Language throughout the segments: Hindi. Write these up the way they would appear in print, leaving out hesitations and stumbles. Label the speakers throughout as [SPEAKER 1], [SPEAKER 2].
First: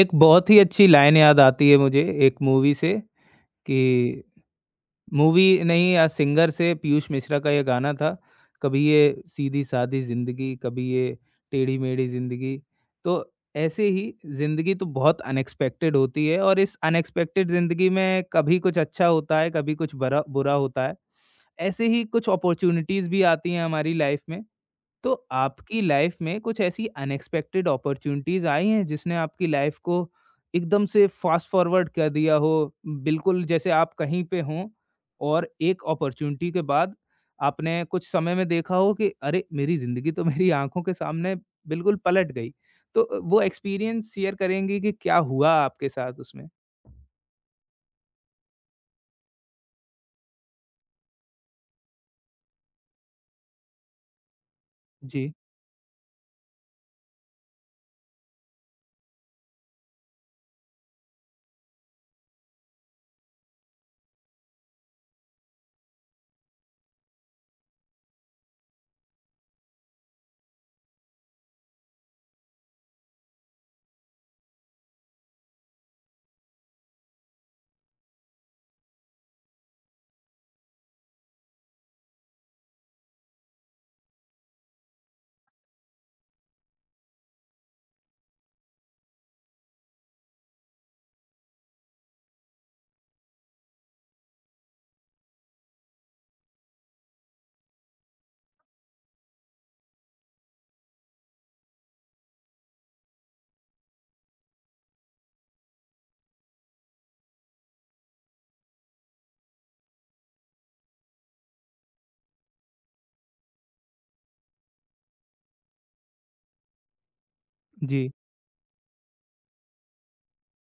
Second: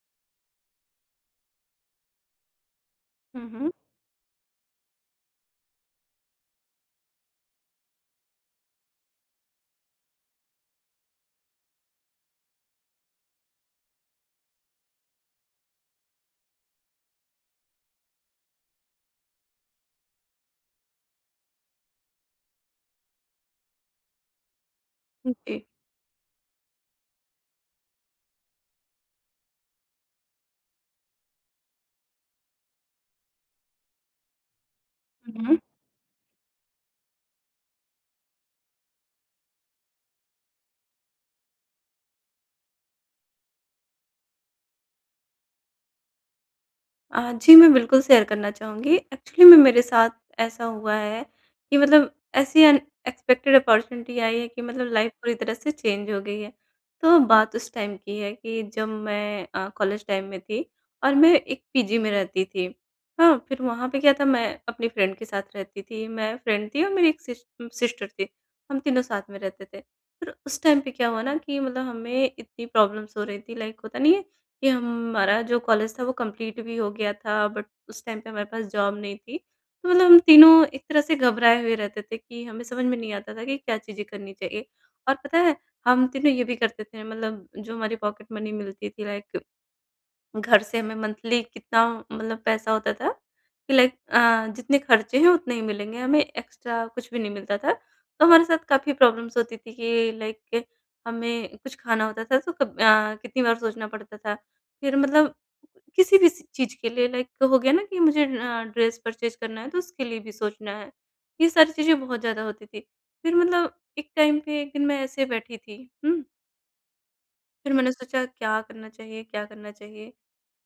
[SPEAKER 1] एक बहुत ही अच्छी लाइन याद आती है मुझे एक मूवी से
[SPEAKER 2] हुँ, हुँ।
[SPEAKER 1] कि मूवी नहीं या सिंगर से, पीयूष मिश्रा का ये गाना था, कभी ये सीधी-सादी ज़िंदगी, कभी ये टेढ़ी-मेढ़ी ज़िंदगी। तो ऐसे ही ज़िंदगी तो बहुत अनएक्सपेक्टेड होती है और इस अनएक्सपेक्टेड ज़िंदगी में कभी कुछ अच्छा होता है, कभी कुछ बरा बुरा होता है। ऐसे ही कुछ अपॉर्च्युनिटीज़ भी आती हैं हमारी लाइफ़ में। तो
[SPEAKER 2] जी।
[SPEAKER 1] आपकी लाइफ में कुछ ऐसी अनएक्सपेक्टेड अपॉर्चुनिटीज आई हैं जिसने आपकी लाइफ को एकदम से फास्ट फॉरवर्ड कर दिया हो, बिल्कुल जैसे आप कहीं पे हों
[SPEAKER 2] हुँ,
[SPEAKER 1] और
[SPEAKER 2] हुँ।
[SPEAKER 1] एक अपॉर्चुनिटी के बाद आपने कुछ समय में देखा हो कि अरे, मेरी जिंदगी तो मेरी आंखों के सामने बिल्कुल पलट गई। तो वो एक्सपीरियंस शेयर करेंगे कि क्या हुआ आपके साथ उसमें।
[SPEAKER 2] जी, मैं बिल्कुल शेयर करना चाहूँगी। एक्चुअली में मेरे साथ ऐसा हुआ है कि मतलब ऐसी अनएक्सपेक्टेड अपॉर्च्युनिटी आई है कि मतलब लाइफ़
[SPEAKER 1] जी,
[SPEAKER 2] पूरी तरह से चेंज हो गई है। तो बात उस टाइम की है कि जब मैं कॉलेज टाइम में थी और मैं एक पीजी में रहती थी। हाँ, फिर वहाँ पे क्या था, मैं अपनी फ्रेंड के साथ रहती थी। मैं फ्रेंड थी और मेरी एक सिस्टर थी। हम तीनों साथ में रहते थे। फिर उस टाइम पे क्या हुआ ना कि मतलब हमें इतनी प्रॉब्लम्स हो रही थी, लाइक होता नहीं है कि हमारा जो कॉलेज था वो कंप्लीट भी हो गया था, बट उस टाइम पे हमारे पास जॉब नहीं थी। तो मतलब हम तीनों एक तरह से घबराए हुए रहते थे कि हमें समझ में नहीं आता था कि क्या चीज़ें करनी चाहिए। और पता है, हम तीनों ये भी करते थे मतलब जो हमारी पॉकेट मनी मिलती थी, लाइक घर से हमें मंथली कितना मतलब पैसा होता था कि लाइक जितने खर्चे हैं उतने ही मिलेंगे, हमें एक्स्ट्रा कुछ भी नहीं मिलता था। तो हमारे साथ काफ़ी प्रॉब्लम्स होती थी कि लाइक हमें कुछ खाना होता था तो कब कितनी बार सोचना पड़ता था। फिर मतलब किसी भी स चीज़ के लिए, लाइक हो गया ना कि मुझे ड्रेस परचेज़ करना है तो उसके लिए भी सोचना है। ये सारी चीज़ें बहुत ज़्यादा होती थी। फिर मतलब एक टाइम पे एक दिन मैं ऐसे बैठी थी, हुँ? फिर मैंने
[SPEAKER 1] जी,
[SPEAKER 2] सोचा क्या करना चाहिए, क्या करना चाहिए?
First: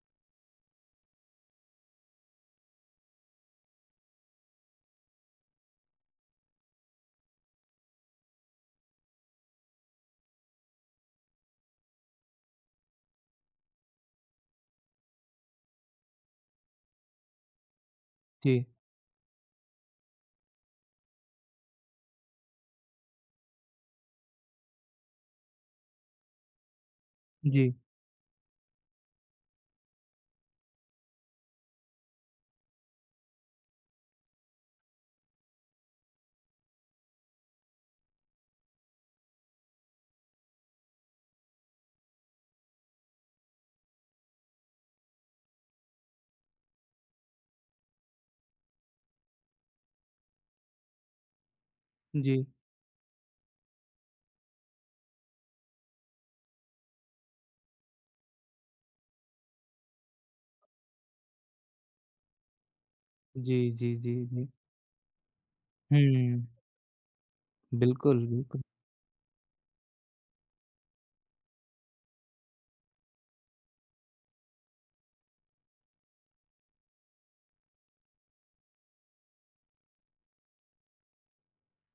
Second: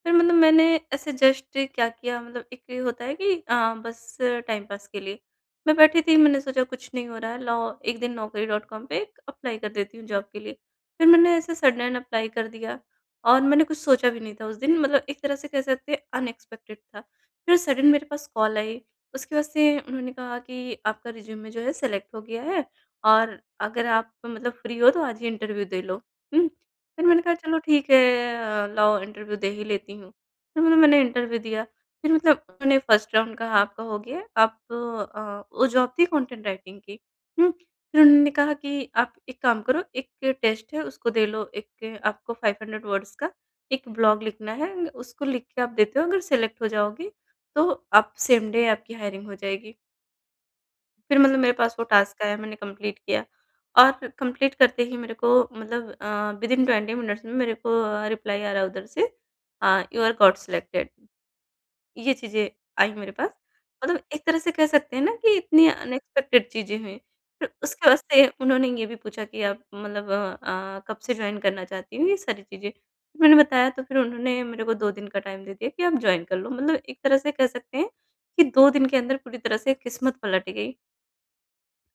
[SPEAKER 2] फिर मतलब मैंने ऐसे जस्ट क्या किया, मतलब एक ये होता है कि बस टाइम पास के लिए मैं बैठी थी, मैंने सोचा कुछ नहीं हो रहा है, लाओ एक दिन नौकरी डॉट कॉम पे एक अप्लाई कर देती हूँ जॉब के लिए। फिर मैंने ऐसे सडन अप्लाई कर दिया और मैंने कुछ सोचा भी नहीं था उस दिन, मतलब एक तरह से कह सकते हैं अनएक्सपेक्टेड था। फिर सडन मेरे पास कॉल
[SPEAKER 1] जी,
[SPEAKER 2] आई। उसके बाद से उन्होंने कहा कि आपका रिज्यूमे जो है सेलेक्ट हो गया है, और अगर आप मतलब फ्री हो तो आज ही इंटरव्यू दे लो। फिर मैंने कहा चलो
[SPEAKER 1] जी,
[SPEAKER 2] ठीक है, लाओ इंटरव्यू दे ही लेती हूँ। फिर मतलब मैंने इंटरव्यू दिया। फिर मतलब उन्होंने फर्स्ट राउंड कहा आपका हो गया, आप वो जॉब थी कंटेंट राइटिंग की। हुँ, फिर उन्होंने कहा कि आप एक काम करो, एक टेस्ट है उसको दे लो, एक आपको 500 वर्ड्स का एक ब्लॉग लिखना है, उसको लिख के आप देते हो, अगर सेलेक्ट हो जाओगे तो आप सेम डे आपकी हायरिंग हो जाएगी। फिर मतलब मेरे पास वो टास्क आया,
[SPEAKER 1] जी,
[SPEAKER 2] मैंने कंप्लीट किया और कंप्लीट करते ही मेरे को मतलब विदिन 20 मिनट्स में मेरे को रिप्लाई आ रहा है उधर से, यू आर गॉट सिलेक्टेड, ये चीज़ें आई मेरे पास।
[SPEAKER 1] जी, जी,
[SPEAKER 2] मतलब
[SPEAKER 1] जी,
[SPEAKER 2] एक तरह
[SPEAKER 1] जी।
[SPEAKER 2] से कह सकते हैं ना कि इतनी
[SPEAKER 1] हम्म।
[SPEAKER 2] अनएक्सपेक्टेड चीज़ें हुई। फिर उसके बाद
[SPEAKER 1] बिल्कुल,
[SPEAKER 2] से
[SPEAKER 1] बिल्कुल।
[SPEAKER 2] उन्होंने ये भी पूछा कि आप मतलब कब से ज्वाइन करना चाहती हो, ये सारी चीज़ें मैंने बताया। तो फिर उन्होंने मेरे को दो दिन का टाइम दे दिया कि आप ज्वाइन कर लो, मतलब एक तरह से कह सकते हैं कि दो दिन के अंदर पूरी तरह से किस्मत पलट गई।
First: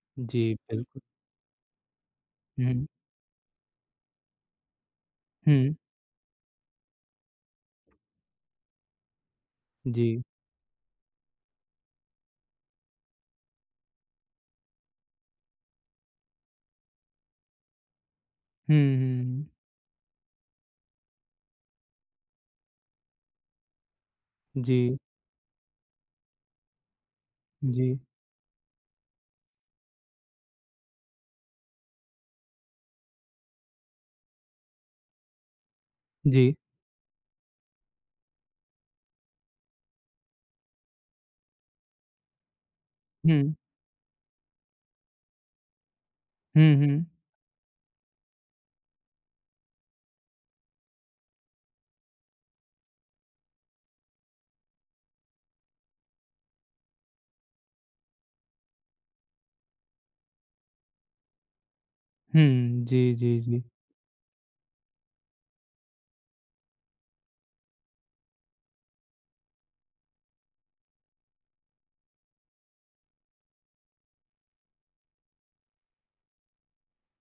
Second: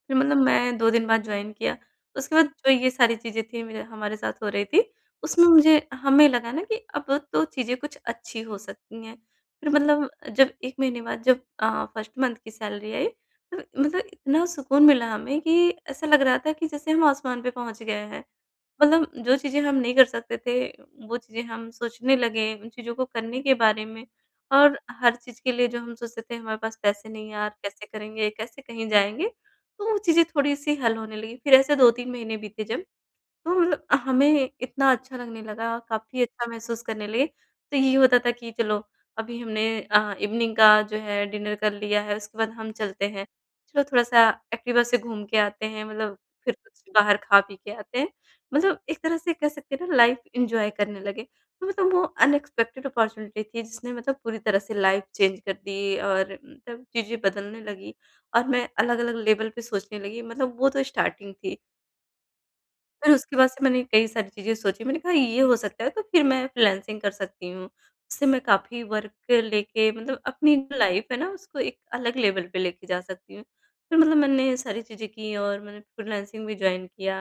[SPEAKER 2] फिर मतलब
[SPEAKER 1] जी।
[SPEAKER 2] मैं 2
[SPEAKER 1] बिल्कुल।
[SPEAKER 2] दिन बाद जॉइन किया। उसके बाद जो ये सारी चीज़ें थी मेरे हमारे साथ हो रही थी, उसमें
[SPEAKER 1] हम्म।
[SPEAKER 2] मुझे हमें लगा ना कि अब तो चीज़ें कुछ अच्छी हो सकती हैं। फिर
[SPEAKER 1] जी।
[SPEAKER 2] मतलब जब 1 महीने बाद, जब फर्स्ट मंथ की सैलरी आई, तो मतलब इतना सुकून मिला हमें कि ऐसा लग रहा था कि जैसे हम आसमान पे पहुँच गए हैं।
[SPEAKER 1] हुँ,
[SPEAKER 2] मतलब
[SPEAKER 1] हुँ,
[SPEAKER 2] जो चीज़ें
[SPEAKER 1] हुँ।
[SPEAKER 2] हम नहीं कर सकते थे, वो चीज़ें हम सोचने लगे, उन चीज़ों को करने के बारे में।
[SPEAKER 1] जी,
[SPEAKER 2] और हर चीज़ के लिए जो हम सोचते थे हमारे पास पैसे नहीं यार, कैसे
[SPEAKER 1] जी,
[SPEAKER 2] करेंगे, कैसे कहीं जाएँगे? तो वो चीज़ें थोड़ी-सी हल होने लगी। फिर ऐसे 2-3 महीने बीते, जब तो मतलब हमें इतना अच्छा लगने लगा, काफ़ी अच्छा
[SPEAKER 1] जी।
[SPEAKER 2] महसूस करने लगे। तो यही होता था कि चलो अभी हमने इवनिंग का जो है डिनर कर लिया है, उसके बाद हम चलते हैं।
[SPEAKER 1] हुँ,
[SPEAKER 2] चलो थोड़ा-सा एक्टिवा से घूम के आते हैं, मतलब फिर
[SPEAKER 1] हुँ,
[SPEAKER 2] कुछ
[SPEAKER 1] हुँ।
[SPEAKER 2] बाहर खा-पी के आते हैं। मतलब एक तरह से कह सकते हैं ना, लाइफ़ एन्जॉय करने लगे। तो मतलब वो अनएक्सपेक्टेड अपॉर्च्युनिटी थी जिसने मतलब पूरी तरह से लाइफ़ चेंज कर दी, और मतलब चीज़ें बदलने लगी और मैं अलग-अलग लेवल पे सोचने लगी। मतलब वो तो स्टार्टिंग थी।
[SPEAKER 1] हुँ, जी,
[SPEAKER 2] फिर उसके
[SPEAKER 1] जी,
[SPEAKER 2] बाद
[SPEAKER 1] जी।
[SPEAKER 2] से मैंने कई सारी चीज़ें सोची, मैंने कहा ये हो सकता है तो फिर मैं फ्रीलांसिंग कर सकती हूँ। उससे मैं काफ़ी वर्क लेके मतलब अपनी लाइफ़ है ना, उसको एक अलग लेवल पे लेके जा सकती हूँ। फिर मतलब मैंने सारी चीज़ें की और मैंने फ्रीलांसिंग भी जॉइन किया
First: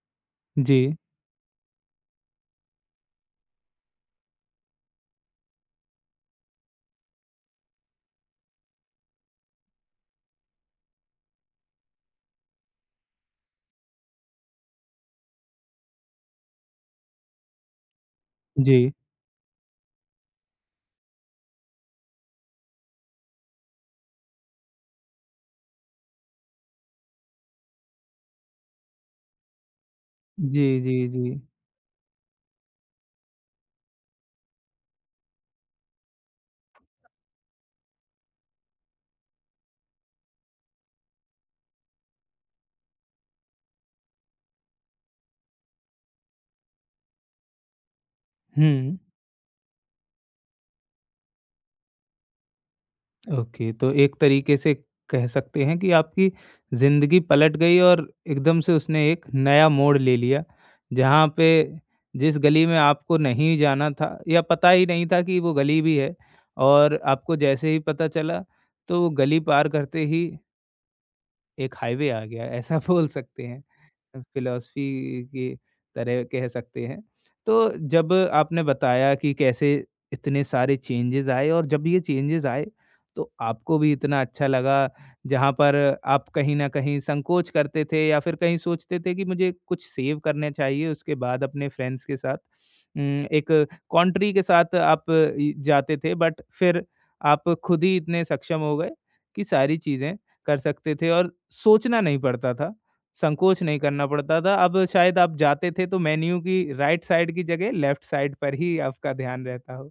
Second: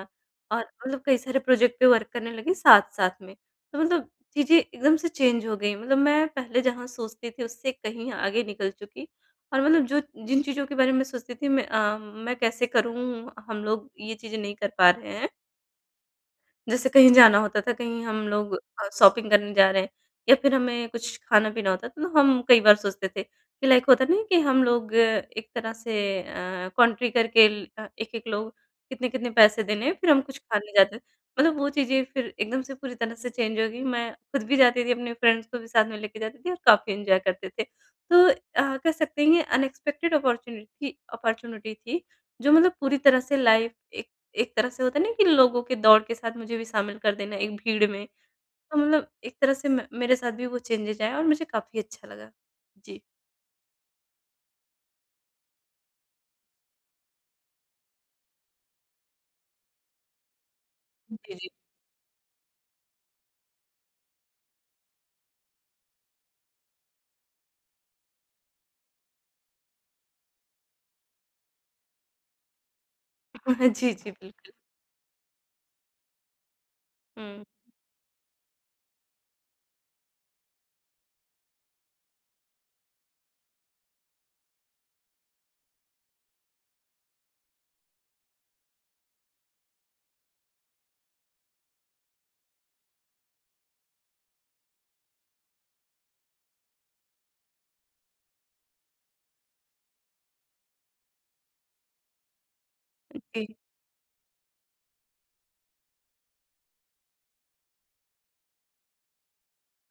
[SPEAKER 2] और
[SPEAKER 1] जी,
[SPEAKER 2] मतलब कई सारे प्रोजेक्ट पे वर्क करने लगी साथ-साथ में। तो मतलब चीज़ें एकदम से चेंज हो गई, मतलब मैं पहले जहाँ सोचती थी उससे कहीं आगे निकल चुकी और मतलब जो जिन चीज़ों के बारे में सोचती थी, मैं कैसे करूँ, हम लोग ये चीज़ें नहीं कर पा रहे हैं। जैसे कहीं जाना होता था, कहीं हम लोग
[SPEAKER 1] जी।
[SPEAKER 2] शॉपिंग करने जा रहे हैं या फिर हमें कुछ खाना-पीना होता था, तो हम कई बार सोचते थे कि लाइक होता नहीं है कि हम लोग एक तरह से कंट्री करके एक-एक लोग कितने-कितने पैसे देने हैं, फिर हम कुछ
[SPEAKER 1] जी,
[SPEAKER 2] खाने
[SPEAKER 1] जी,
[SPEAKER 2] जाते थे।
[SPEAKER 1] जी।
[SPEAKER 2] मतलब वो चीज़ें फिर एकदम से पूरी तरह से चेंज हो गई। मैं खुद भी जाती थी, अपने फ्रेंड्स को भी साथ में लेके जाती थी और काफ़ी एन्जॉय करते थे। तो कह सकते हैं ये अनएक्सपेक्टेड अपॉर्चुनिटी अपॉर्चुनिटी थी, जो मतलब पूरी तरह से लाइफ़ एक एक तरह से होता है ना कि लोगों के दौड़ के साथ मुझे भी शामिल कर देना एक भीड़ में। तो
[SPEAKER 1] हुँ।
[SPEAKER 2] मतलब एक तरह से म मेरे साथ भी वो चेंजेज़ आया और मुझे काफ़ी अच्छा लगा। जी।
[SPEAKER 1] ओके, तो एक तरीके से कह सकते हैं कि आपकी ज़िंदगी पलट गई और एकदम से उसने एक नया मोड़ ले लिया, जहाँ
[SPEAKER 2] जी,
[SPEAKER 1] पे,
[SPEAKER 2] जी।
[SPEAKER 1] जिस गली में आपको नहीं जाना था या पता ही नहीं था कि वो गली भी है, और आपको जैसे ही पता चला, तो वो गली पार करते ही एक हाईवे आ गया, ऐसा बोल सकते हैं।
[SPEAKER 2] जी, जी, बिल्कुल।
[SPEAKER 1] फ़िलॉसफ़ी की तरह कह सकते हैं।
[SPEAKER 2] हुँ,
[SPEAKER 1] तो जब आपने बताया कि कैसे इतने सारे चेंजेज़ आए, और जब ये चेंजेज़ आए तो आपको भी इतना अच्छा लगा, जहाँ पर आप कहीं न कहीं संकोच करते थे या फिर कहीं सोचते थे कि मुझे कुछ सेव करने चाहिए, उसके बाद अपने फ्रेंड्स के साथ उम, एक कंट्री के साथ आप इ जाते थे, बट फिर आप खुद ही इतने सक्षम हो गए कि सारी चीज़ें कर सकते थे और सोचना नहीं पड़ता था,
[SPEAKER 2] जी।
[SPEAKER 1] संकोच नहीं करना पड़ता था। अब शायद आप जाते थे तो मेन्यू की राइट साइड की जगह लेफ्ट साइड पर ही आपका ध्यान रहता हो।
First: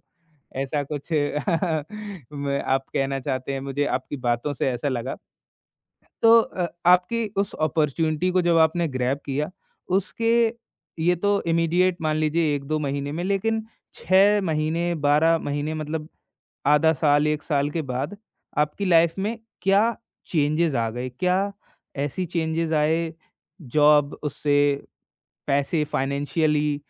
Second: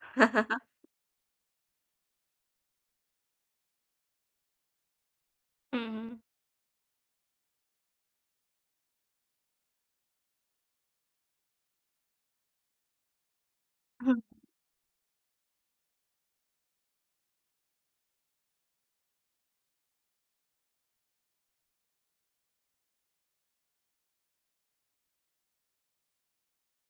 [SPEAKER 1] ऐसा कुछ म आप कहना चाहते हैं, मुझे आपकी बातों से ऐसा लगा।
[SPEAKER 2] हुँ, हुँ।
[SPEAKER 1] तो आपकी उस अपॉर्च्युनिटी को जब आपने ग्रैब किया, उसके, ये तो इमीडिएट मान लीजिए 1-2 महीने में, लेकिन
[SPEAKER 2] हुँ,
[SPEAKER 1] 6 महीने, 12 महीने मतलब आधा साल, 1 साल के बाद आपकी लाइफ में क्या चेंजेस आ गए? क्या ऐसी चेंजेस आए जॉब, उससे पैसे, फाइनेंशियली,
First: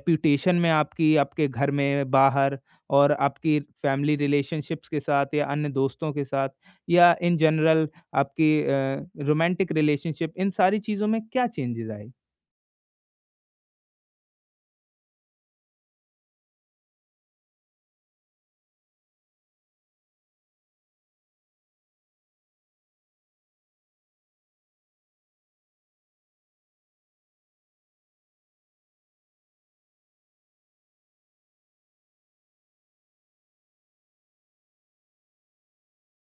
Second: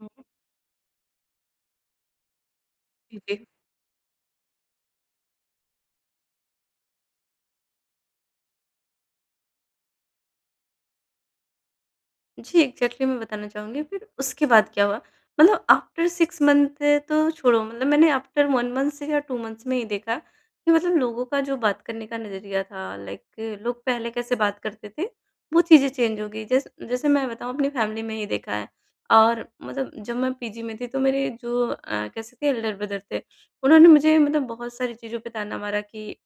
[SPEAKER 2] हुँ।
[SPEAKER 1] में आपकी, आपके घर में, बाहर, और
[SPEAKER 2] जी, जी।
[SPEAKER 1] आपकी फैमिली रिलेशनशिप्स के साथ या अन्य दोस्तों के साथ, या इन जनरल आपकी रोमांटिक रिलेशनशिप, इन सारी चीज़ों में क्या चेंजेस आए?
[SPEAKER 2] जी, एग्ज़ैक्टली मैं बताना चाहूँगी फिर उसके बाद क्या हुआ? मतलब आफ्टर 6 मंथ तो छोड़ो, मतलब मैंने आफ्टर 1 मंथ से या 2 मंथ्स में ही देखा कि मतलब लोगों का जो बात करने का नज़रिया था, लाइक लोग पहले कैसे बात करते थे, वो चीज़ें चेंज हो गई। जैसे मैं बताऊँ, अपनी फ़ैमिली में ही देखा है। और मतलब जब मैं पीजी में थी तो मेरे जो कह सकते हैं एल्डर ब्रदर थे, उन्होंने मुझे मतलब बहुत सारी चीज़ों पे ताना मारा कि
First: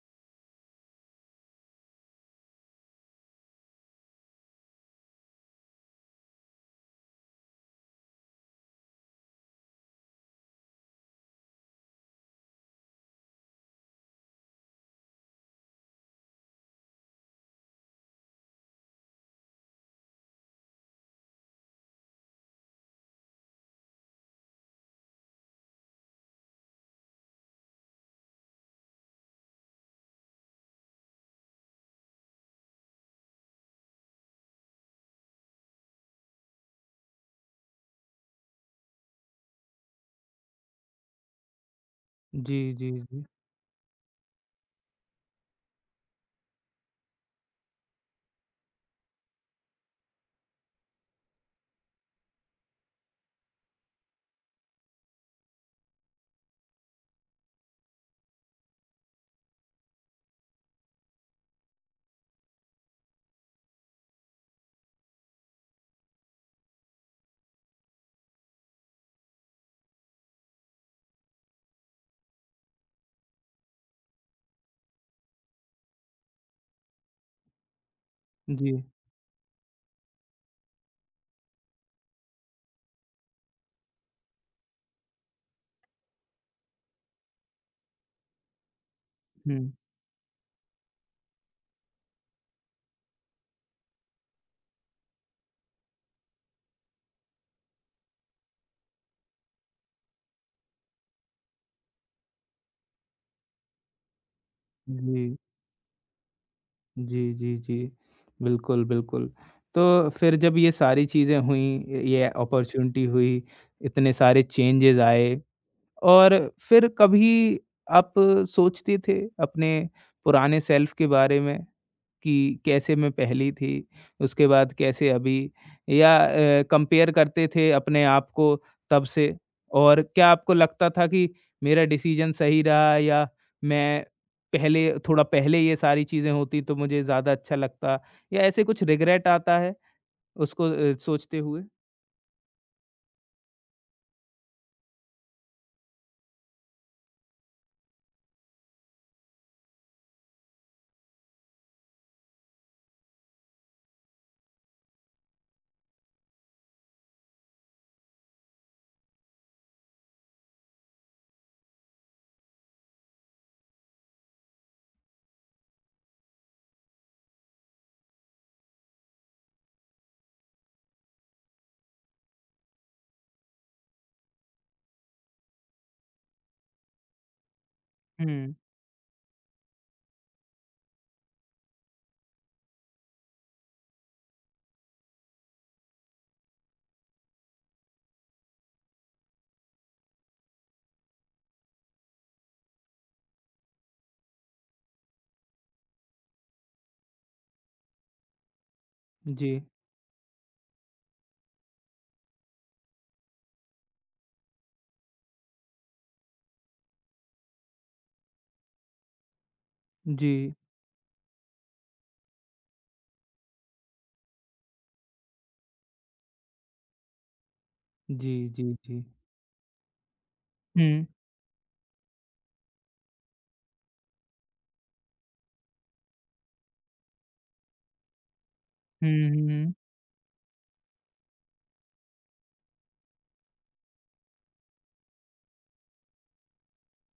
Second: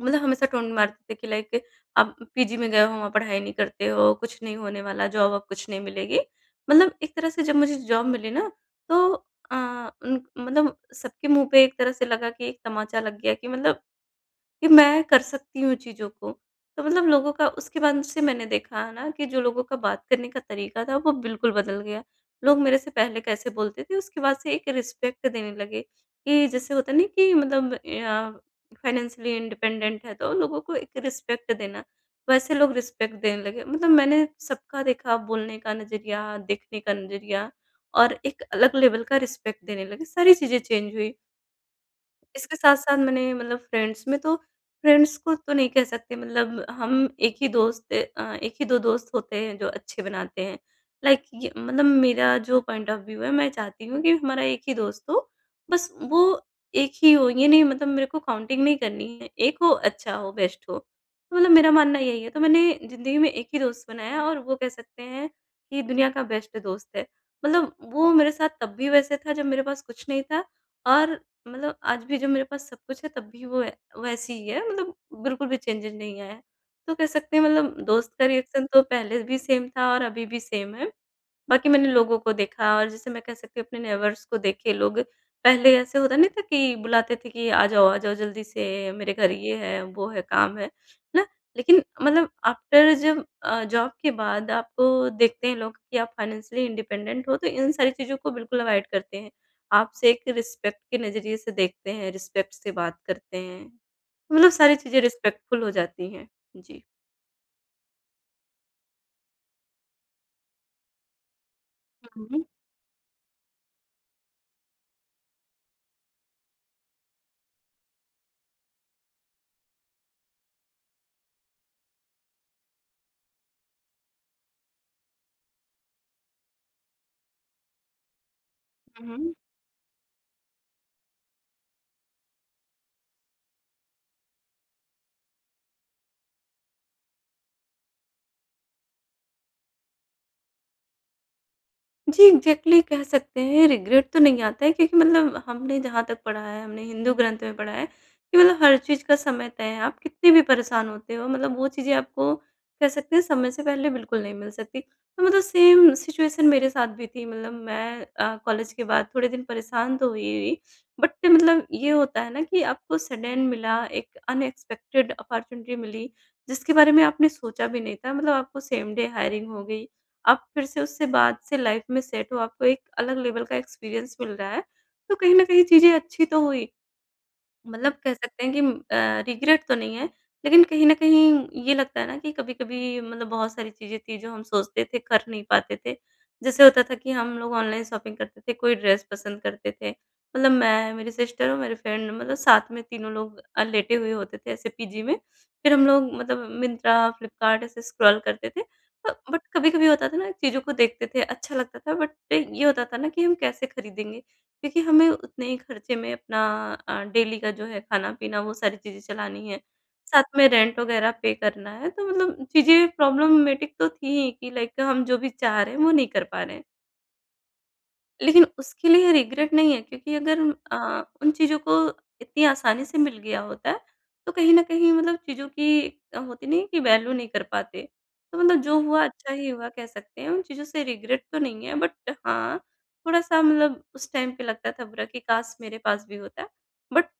[SPEAKER 2] मतलब हमेशा टोन्ट मारते थे कि लाइक आप पीजी में गए हो, वहाँ पढ़ाई नहीं करते हो, कुछ नहीं होने वाला, जॉब अब कुछ नहीं मिलेगी। मतलब एक तरह से जब मुझे जॉब मिली ना तो अ, उन मतलब सबके मुँह पे एक तरह से लगा कि एक तमाचा लग गया कि मतलब कि मैं कर सकती हूँ चीज़ों को। तो मतलब लोगों का उसके बाद से मैंने देखा है ना कि जो लोगों का बात करने का तरीका था वो बिल्कुल बदल गया। लोग मेरे से पहले कैसे बोलते थे, उसके बाद से एक रिस्पेक्ट देने लगे कि जैसे होता नहीं कि मतलब फाइनेंशियली इंडिपेंडेंट है तो लोगों को एक रिस्पेक्ट देना, वैसे लोग रिस्पेक्ट देने लगे। मतलब मैंने सबका देखा बोलने का नज़रिया, देखने का नज़रिया, और एक अलग लेवल का रिस्पेक्ट देने लगे। सारी चीज़ें चेंज हुई। इसके
[SPEAKER 1] जी, जी,
[SPEAKER 2] साथ-साथ
[SPEAKER 1] जी।
[SPEAKER 2] मैंने मतलब फ्रेंड्स में तो, फ्रेंड्स को तो नहीं कह सकते, मतलब हम एक ही दोस्त एक ही 2 दोस्त होते हैं जो अच्छे बनाते हैं। लाइक ये मतलब मेरा जो पॉइंट ऑफ व्यू है, मैं चाहती हूँ कि हमारा एक ही दोस्त हो, बस वो एक ही हो, ये नहीं मतलब मेरे को काउंटिंग नहीं करनी है, एक हो, अच्छा हो, बेस्ट हो। तो मतलब मेरा मानना यही है, तो मैंने ज़िंदगी में एक ही दोस्त बनाया और वो कह सकते हैं कि दुनिया का बेस्ट दोस्त है। मतलब वो मेरे साथ तब भी वैसे था जब मेरे पास कुछ नहीं था, और मतलब आज भी जो मेरे पास सब कुछ है तब भी वो ए वैसी ही है, मतलब बिल्कुल भी चेंजेज़ नहीं आया है। तो कह सकते हैं मतलब दोस्त का रिएक्शन
[SPEAKER 1] जी।
[SPEAKER 2] तो पहले भी सेम था और अभी भी सेम है। बाकी मैंने लोगों को देखा, और जैसे मैं कह सकती हूँ अपने नेबर्स को देखे, लोग पहले ऐसे होता नहीं था कि बुलाते थे कि आ जाओ जल्दी से मेरे घर, ये
[SPEAKER 1] हुँ।
[SPEAKER 2] है, वो है, काम है ना? लेकिन मतलब आफ्टर जब जॉब के बाद आपको देखते हैं लोग कि आप फाइनेंशियली इंडिपेंडेंट हो तो इन सारी चीज़ों को बिल्कुल अवॉइड करते हैं। आपसे एक रिस्पेक्ट के नज़रिए से देखते हैं, रिस्पेक्ट से बात करते हैं। मतलब सारी चीज़ें
[SPEAKER 1] जी।
[SPEAKER 2] रिस्पेक्टफुल हो जाती हैं। जी।
[SPEAKER 1] जी, जी, जी। बिल्कुल, बिल्कुल। तो फिर जब ये सारी चीज़ें हुईं, ये
[SPEAKER 2] हुँ, हुँ।
[SPEAKER 1] अपॉर्च्युनिटी हुई, इतने सारे चेंजेज़ आए, और फिर कभी आप सोचते थे अपने पुराने सेल्फ के बारे में? कि कैसे मैं पहली थी, उसके बाद कैसे अभी, या कंपेयर करते थे अपने आप को तब
[SPEAKER 2] हुँ, हुँ।
[SPEAKER 1] से? और क्या आपको लगता था कि मेरा डिसीज़न सही रहा, या मैं पहले, थोड़ा पहले ये सारी चीज़ें होती तो मुझे ज़्यादा अच्छा लगता, या ऐसे कुछ रिग्रेट आता है उसको सोचते हुए?
[SPEAKER 2] जी, एग्ज़ैक्टली कह सकते हैं रिग्रेट तो नहीं आता है क्योंकि मतलब हमने जहाँ तक पढ़ा है, हमने हिंदू ग्रंथ में पढ़ा है कि मतलब हर चीज़ का समय तय है। आप कितने भी परेशान होते हो, मतलब वो चीज़ें आपको कह सकते हैं समय से पहले बिल्कुल नहीं मिल सकती। तो मतलब सेम सिचुएशन मेरे साथ भी थी। मतलब मैं कॉलेज के बाद थोड़े दिन परेशान तो हुई हुई, बट मतलब ये होता है ना कि आपको सडन मिला, एक अनएक्सपेक्टेड अपॉर्च्युनिटी मिली, जिसके बारे में आपने सोचा भी नहीं था। मतलब आपको सेम डे हायरिंग हो गई। आप फिर से उससे बाद से लाइफ़ में सेट हो, आपको एक अलग लेवल का एक्सपीरियंस मिल रहा है, तो कहीं न कहीं चीज़ें अच्छी तो हुई। मतलब कह सकते हैं
[SPEAKER 1] हुँ,
[SPEAKER 2] कि रिग्रेट तो नहीं है, लेकिन कहीं न कहीं ये लगता है ना कि कभी-कभी मतलब बहुत सारी चीज़ें थी जो हम सोचते थे, कर नहीं पाते थे। जैसे होता था कि हम लोग ऑनलाइन शॉपिंग करते थे, कोई ड्रेस पसंद करते थे। मतलब मैं, मेरी सिस्टर और मेरे फ्रेंड मतलब साथ में तीनों लोग लेटे हुए होते थे ऐसे पीजी में। फिर हम लोग मतलब मिंत्रा, फ्लिपकार्ट ऐसे स्क्रॉल करते थे। ब बट
[SPEAKER 1] जी।
[SPEAKER 2] कभी-कभी होता था ना चीज़ों को देखते थे, अच्छा लगता था, बट ये होता था ना कि हम कैसे खरीदेंगे? क्योंकि हमें उतने ही खर्चे में अपना डेली का जो है खाना-पीना वो सारी चीज़ें चलानी है। साथ में
[SPEAKER 1] जी।
[SPEAKER 2] रेंट वगैरह पे करना है, तो मतलब चीज़ें प्रॉब्लमेटिक तो थी ही कि लाइक हम जो भी चाह रहे हैं वो नहीं कर पा रहे हैं।
[SPEAKER 1] जी,
[SPEAKER 2] लेकिन
[SPEAKER 1] जी,
[SPEAKER 2] उसके
[SPEAKER 1] जी।
[SPEAKER 2] लिए रिग्रेट नहीं है क्योंकि अगर
[SPEAKER 1] हुँ।
[SPEAKER 2] उन चीज़ों को इतनी आसानी से मिल गया होता है, तो कहीं न कहीं मतलब चीज़ों की होती नहीं है कि वैल्यू नहीं कर पाते। तो मतलब जो हुआ
[SPEAKER 1] हुँ,
[SPEAKER 2] अच्छा
[SPEAKER 1] हुँ,
[SPEAKER 2] ही हुआ
[SPEAKER 1] हुँ।
[SPEAKER 2] कह सकते हैं, उन चीज़ों से रिग्रेट तो नहीं है। बट हाँ, थोड़ा-सा मतलब उस टाइम पे लगता था बुरा कि काश मेरे पास भी होता। बट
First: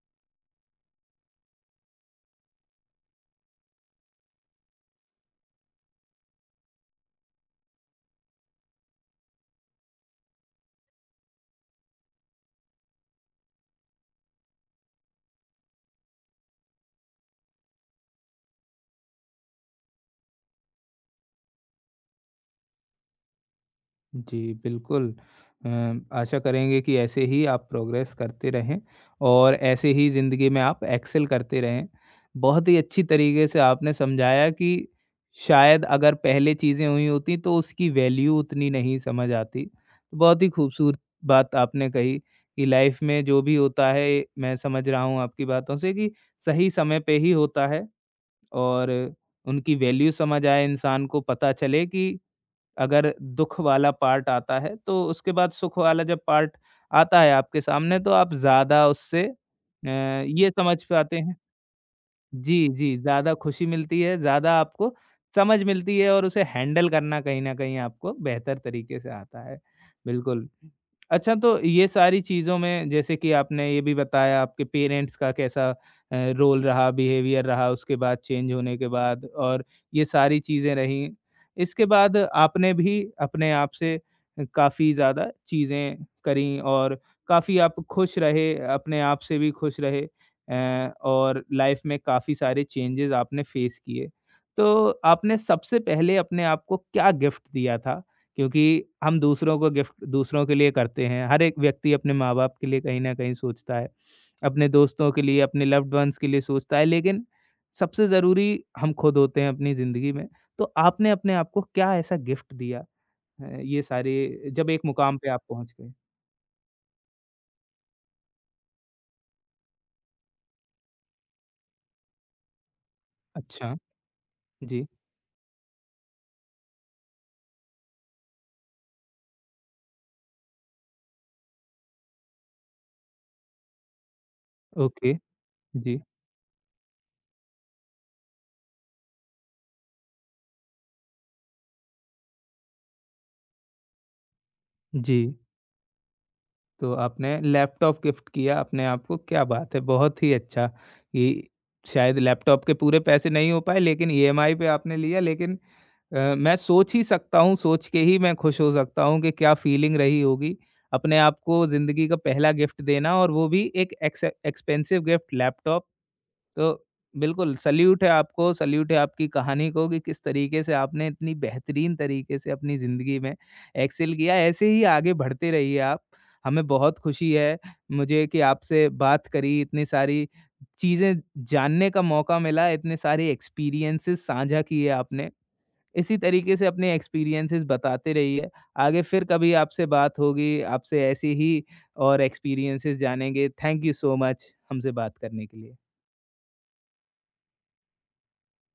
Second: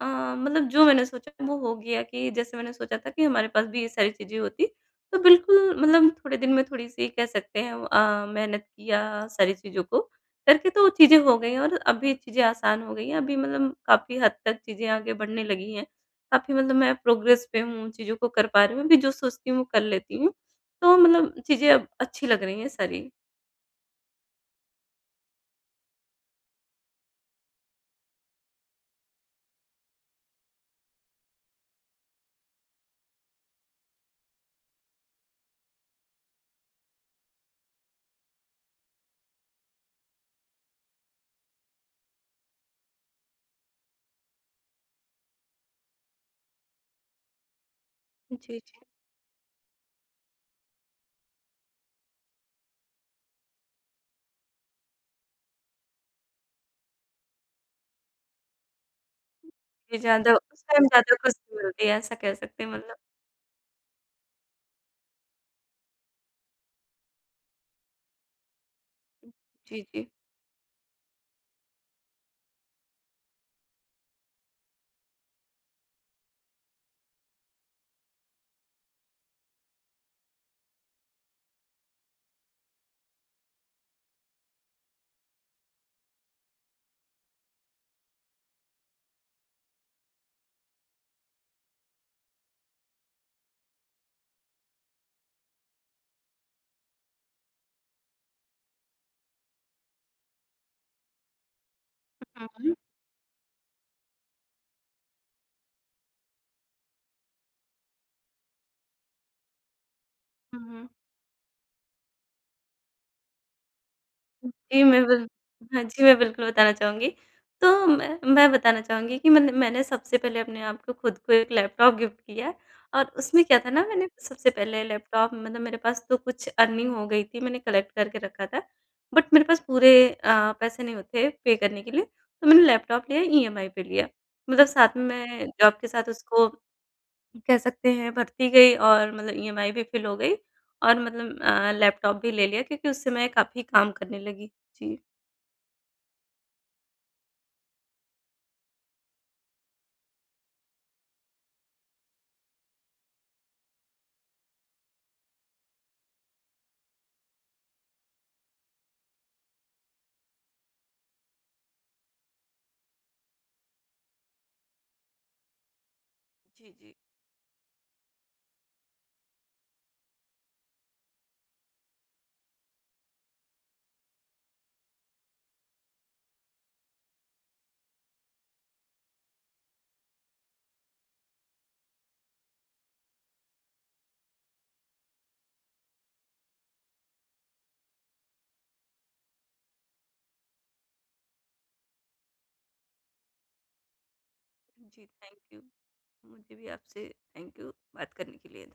[SPEAKER 2] मतलब जो मैंने सोचा वो हो गया कि जैसे मैंने सोचा था कि हमारे पास भी ये सारी चीज़ें होती, तो बिल्कुल मतलब थोड़े दिन में थोड़ी-सी कह सकते हैं मेहनत किया सारी चीज़ों को करके तो चीज़ें हो गई हैं और अभी चीज़ें आसान हो गई हैं। अभी मतलब काफ़ी हद तक चीज़ें आगे बढ़ने लगी हैं। काफ़ी मतलब मैं प्रोग्रेस पे हूँ, चीज़ों को कर पा रही हूँ। अभी जो सोचती हूँ, वो कर लेती हूँ। तो मतलब चीज़ें अब अच्छी लग रही हैं सारी।
[SPEAKER 1] जी, बिल्कुल। अ, आशा करेंगे कि ऐसे ही आप प्रोग्रेस करते रहें और ऐसे ही ज़िंदगी में आप एक्सेल करते रहें। बहुत ही अच्छी तरीके से आपने समझाया कि शायद अगर पहले चीज़ें हुई होती तो उसकी वैल्यू उतनी नहीं समझ आती। तो बहुत ही खूबसूरत बात आपने कही कि लाइफ में जो भी होता है, मैं समझ रहा हूँ आपकी बातों से, कि सही समय पे ही होता है,
[SPEAKER 2] जी, जी।
[SPEAKER 1] और उनकी वैल्यू समझ आए, इंसान को पता चले कि अगर दुःख वाला पार्ट आता है, तो उसके बाद सुख वाला जब पार्ट आता है आपके सामने, तो आप ज़्यादा उससे
[SPEAKER 2] ये ज़्यादा
[SPEAKER 1] ये
[SPEAKER 2] उस
[SPEAKER 1] समझ
[SPEAKER 2] टाइम ज़्यादा
[SPEAKER 1] पाते हैं।
[SPEAKER 2] खुशी मिलती है, ऐसा कह सकते
[SPEAKER 1] जी,
[SPEAKER 2] हैं
[SPEAKER 1] जी,
[SPEAKER 2] मतलब।
[SPEAKER 1] ज़्यादा खुशी मिलती है, ज़्यादा आपको समझ मिलती है, और उसे हैंडल करना कहीं न कहीं आपको बेहतर तरीके से आता है।
[SPEAKER 2] जी, जी।
[SPEAKER 1] बिल्कुल। अच्छा, तो ये सारी चीज़ों में, जैसे कि आपने ये भी बताया, आपके पेरेंट्स का कैसा रोल रहा, बिहेवियर रहा उसके बाद, चेंज होने के बाद, और ये सारी चीज़ें रहीं। इसके बाद आपने भी अपने आप से काफ़ी ज़्यादा चीज़ें करी और काफ़ी आप खुश रहे, अपने आप से भी खुश रहे। और लाइफ में काफ़ी सारे चेंजेस आपने फेस किए। तो आपने सबसे पहले अपने आप को क्या गिफ्ट दिया था? क्योंकि हम दूसरों को गिफ्ट, दूसरों के लिए करते हैं। हर एक व्यक्ति अपने
[SPEAKER 2] हुँ,
[SPEAKER 1] माँ-बाप के
[SPEAKER 2] हुँ।
[SPEAKER 1] लिए कहीं न कहीं सोचता है, अपने दोस्तों के लिए, अपने लव्ड वन्स के लिए सोचता है, लेकिन सबसे ज़रूरी हम खुद होते हैं अपनी ज़िंदगी में।
[SPEAKER 2] हुँ,
[SPEAKER 1] तो
[SPEAKER 2] हुँ।
[SPEAKER 1] आपने अपने आप को क्या ऐसा गिफ्ट दिया ये सारे, जब एक
[SPEAKER 2] जी, मैं
[SPEAKER 1] मुकाम
[SPEAKER 2] बिल
[SPEAKER 1] पे आप पहुँच
[SPEAKER 2] हाँ
[SPEAKER 1] गए?
[SPEAKER 2] जी, मैं बिल्कुल बताना चाहूँगी। तो मैं बताना चाहूँगी कि मतलब मैंने सबसे पहले अपने आप को खुद को एक लैपटॉप गिफ्ट किया और उसमें क्या था
[SPEAKER 1] अच्छा।
[SPEAKER 2] ना, मैंने सबसे पहले
[SPEAKER 1] जी।
[SPEAKER 2] लैपटॉप मतलब मेरे पास तो कुछ अर्निंग हो गई थी, मैंने कलेक्ट करके रखा था। बट मेरे पास पूरे पैसे नहीं होते पे करने के लिए, तो मैंने लैपटॉप लिया, ईएमआई पे लिया। मतलब साथ में
[SPEAKER 1] ओके।
[SPEAKER 2] मैं जॉब के
[SPEAKER 1] जी।
[SPEAKER 2] साथ उसको कह सकते हैं भर्ती गई और मतलब ईएमआई भी फ़िल हो गई और मतलब लैपटॉप भी ले लिया क्योंकि उससे मैं काफ़ी काम करने लगी। जी।
[SPEAKER 1] जी। तो आपने लैपटॉप गिफ्ट किया अपने आप को, क्या बात है! बहुत ही अच्छा कि शायद लैपटॉप के पूरे पैसे नहीं हो पाए, लेकिन ईएमआई पे आपने लिया, लेकिन मैं सोच ही सकता हूँ, सोच के ही मैं खुश हो सकता हूँ कि क्या फीलिंग रही होगी, अपने आप को ज़िंदगी का पहला गिफ्ट देना, और वो भी एक एक्सपेंसिव गिफ्ट, लैपटॉप।
[SPEAKER 2] जी,
[SPEAKER 1] तो
[SPEAKER 2] जी।
[SPEAKER 1] बिल्कुल सैल्यूट है आपको, सैल्यूट है आपकी कहानी को कि किस तरीके से आपने इतनी बेहतरीन तरीके से अपनी ज़िंदगी में एक्सेल किया। ऐसे ही आगे बढ़ते रहिए आप। हमें बहुत खुशी है, मुझे कि आपसे बात करी, इतनी सारी चीज़ें जानने का मौका मिला, इतने सारे एक्सपीरियंसेस साझा किए आपने। इसी तरीके से अपने एक्सपीरियंसेस बताते रहिए। आगे फिर कभी आपसे बात होगी, आपसे ऐसे ही और एक्सपीरियंसेस जानेंगे। थैंक यू सो मच हमसे
[SPEAKER 2] जी,
[SPEAKER 1] बात
[SPEAKER 2] थैंक
[SPEAKER 1] करने के
[SPEAKER 2] यू।
[SPEAKER 1] लिए।
[SPEAKER 2] मुझे भी आपसे थैंक यू बात करने के लिए।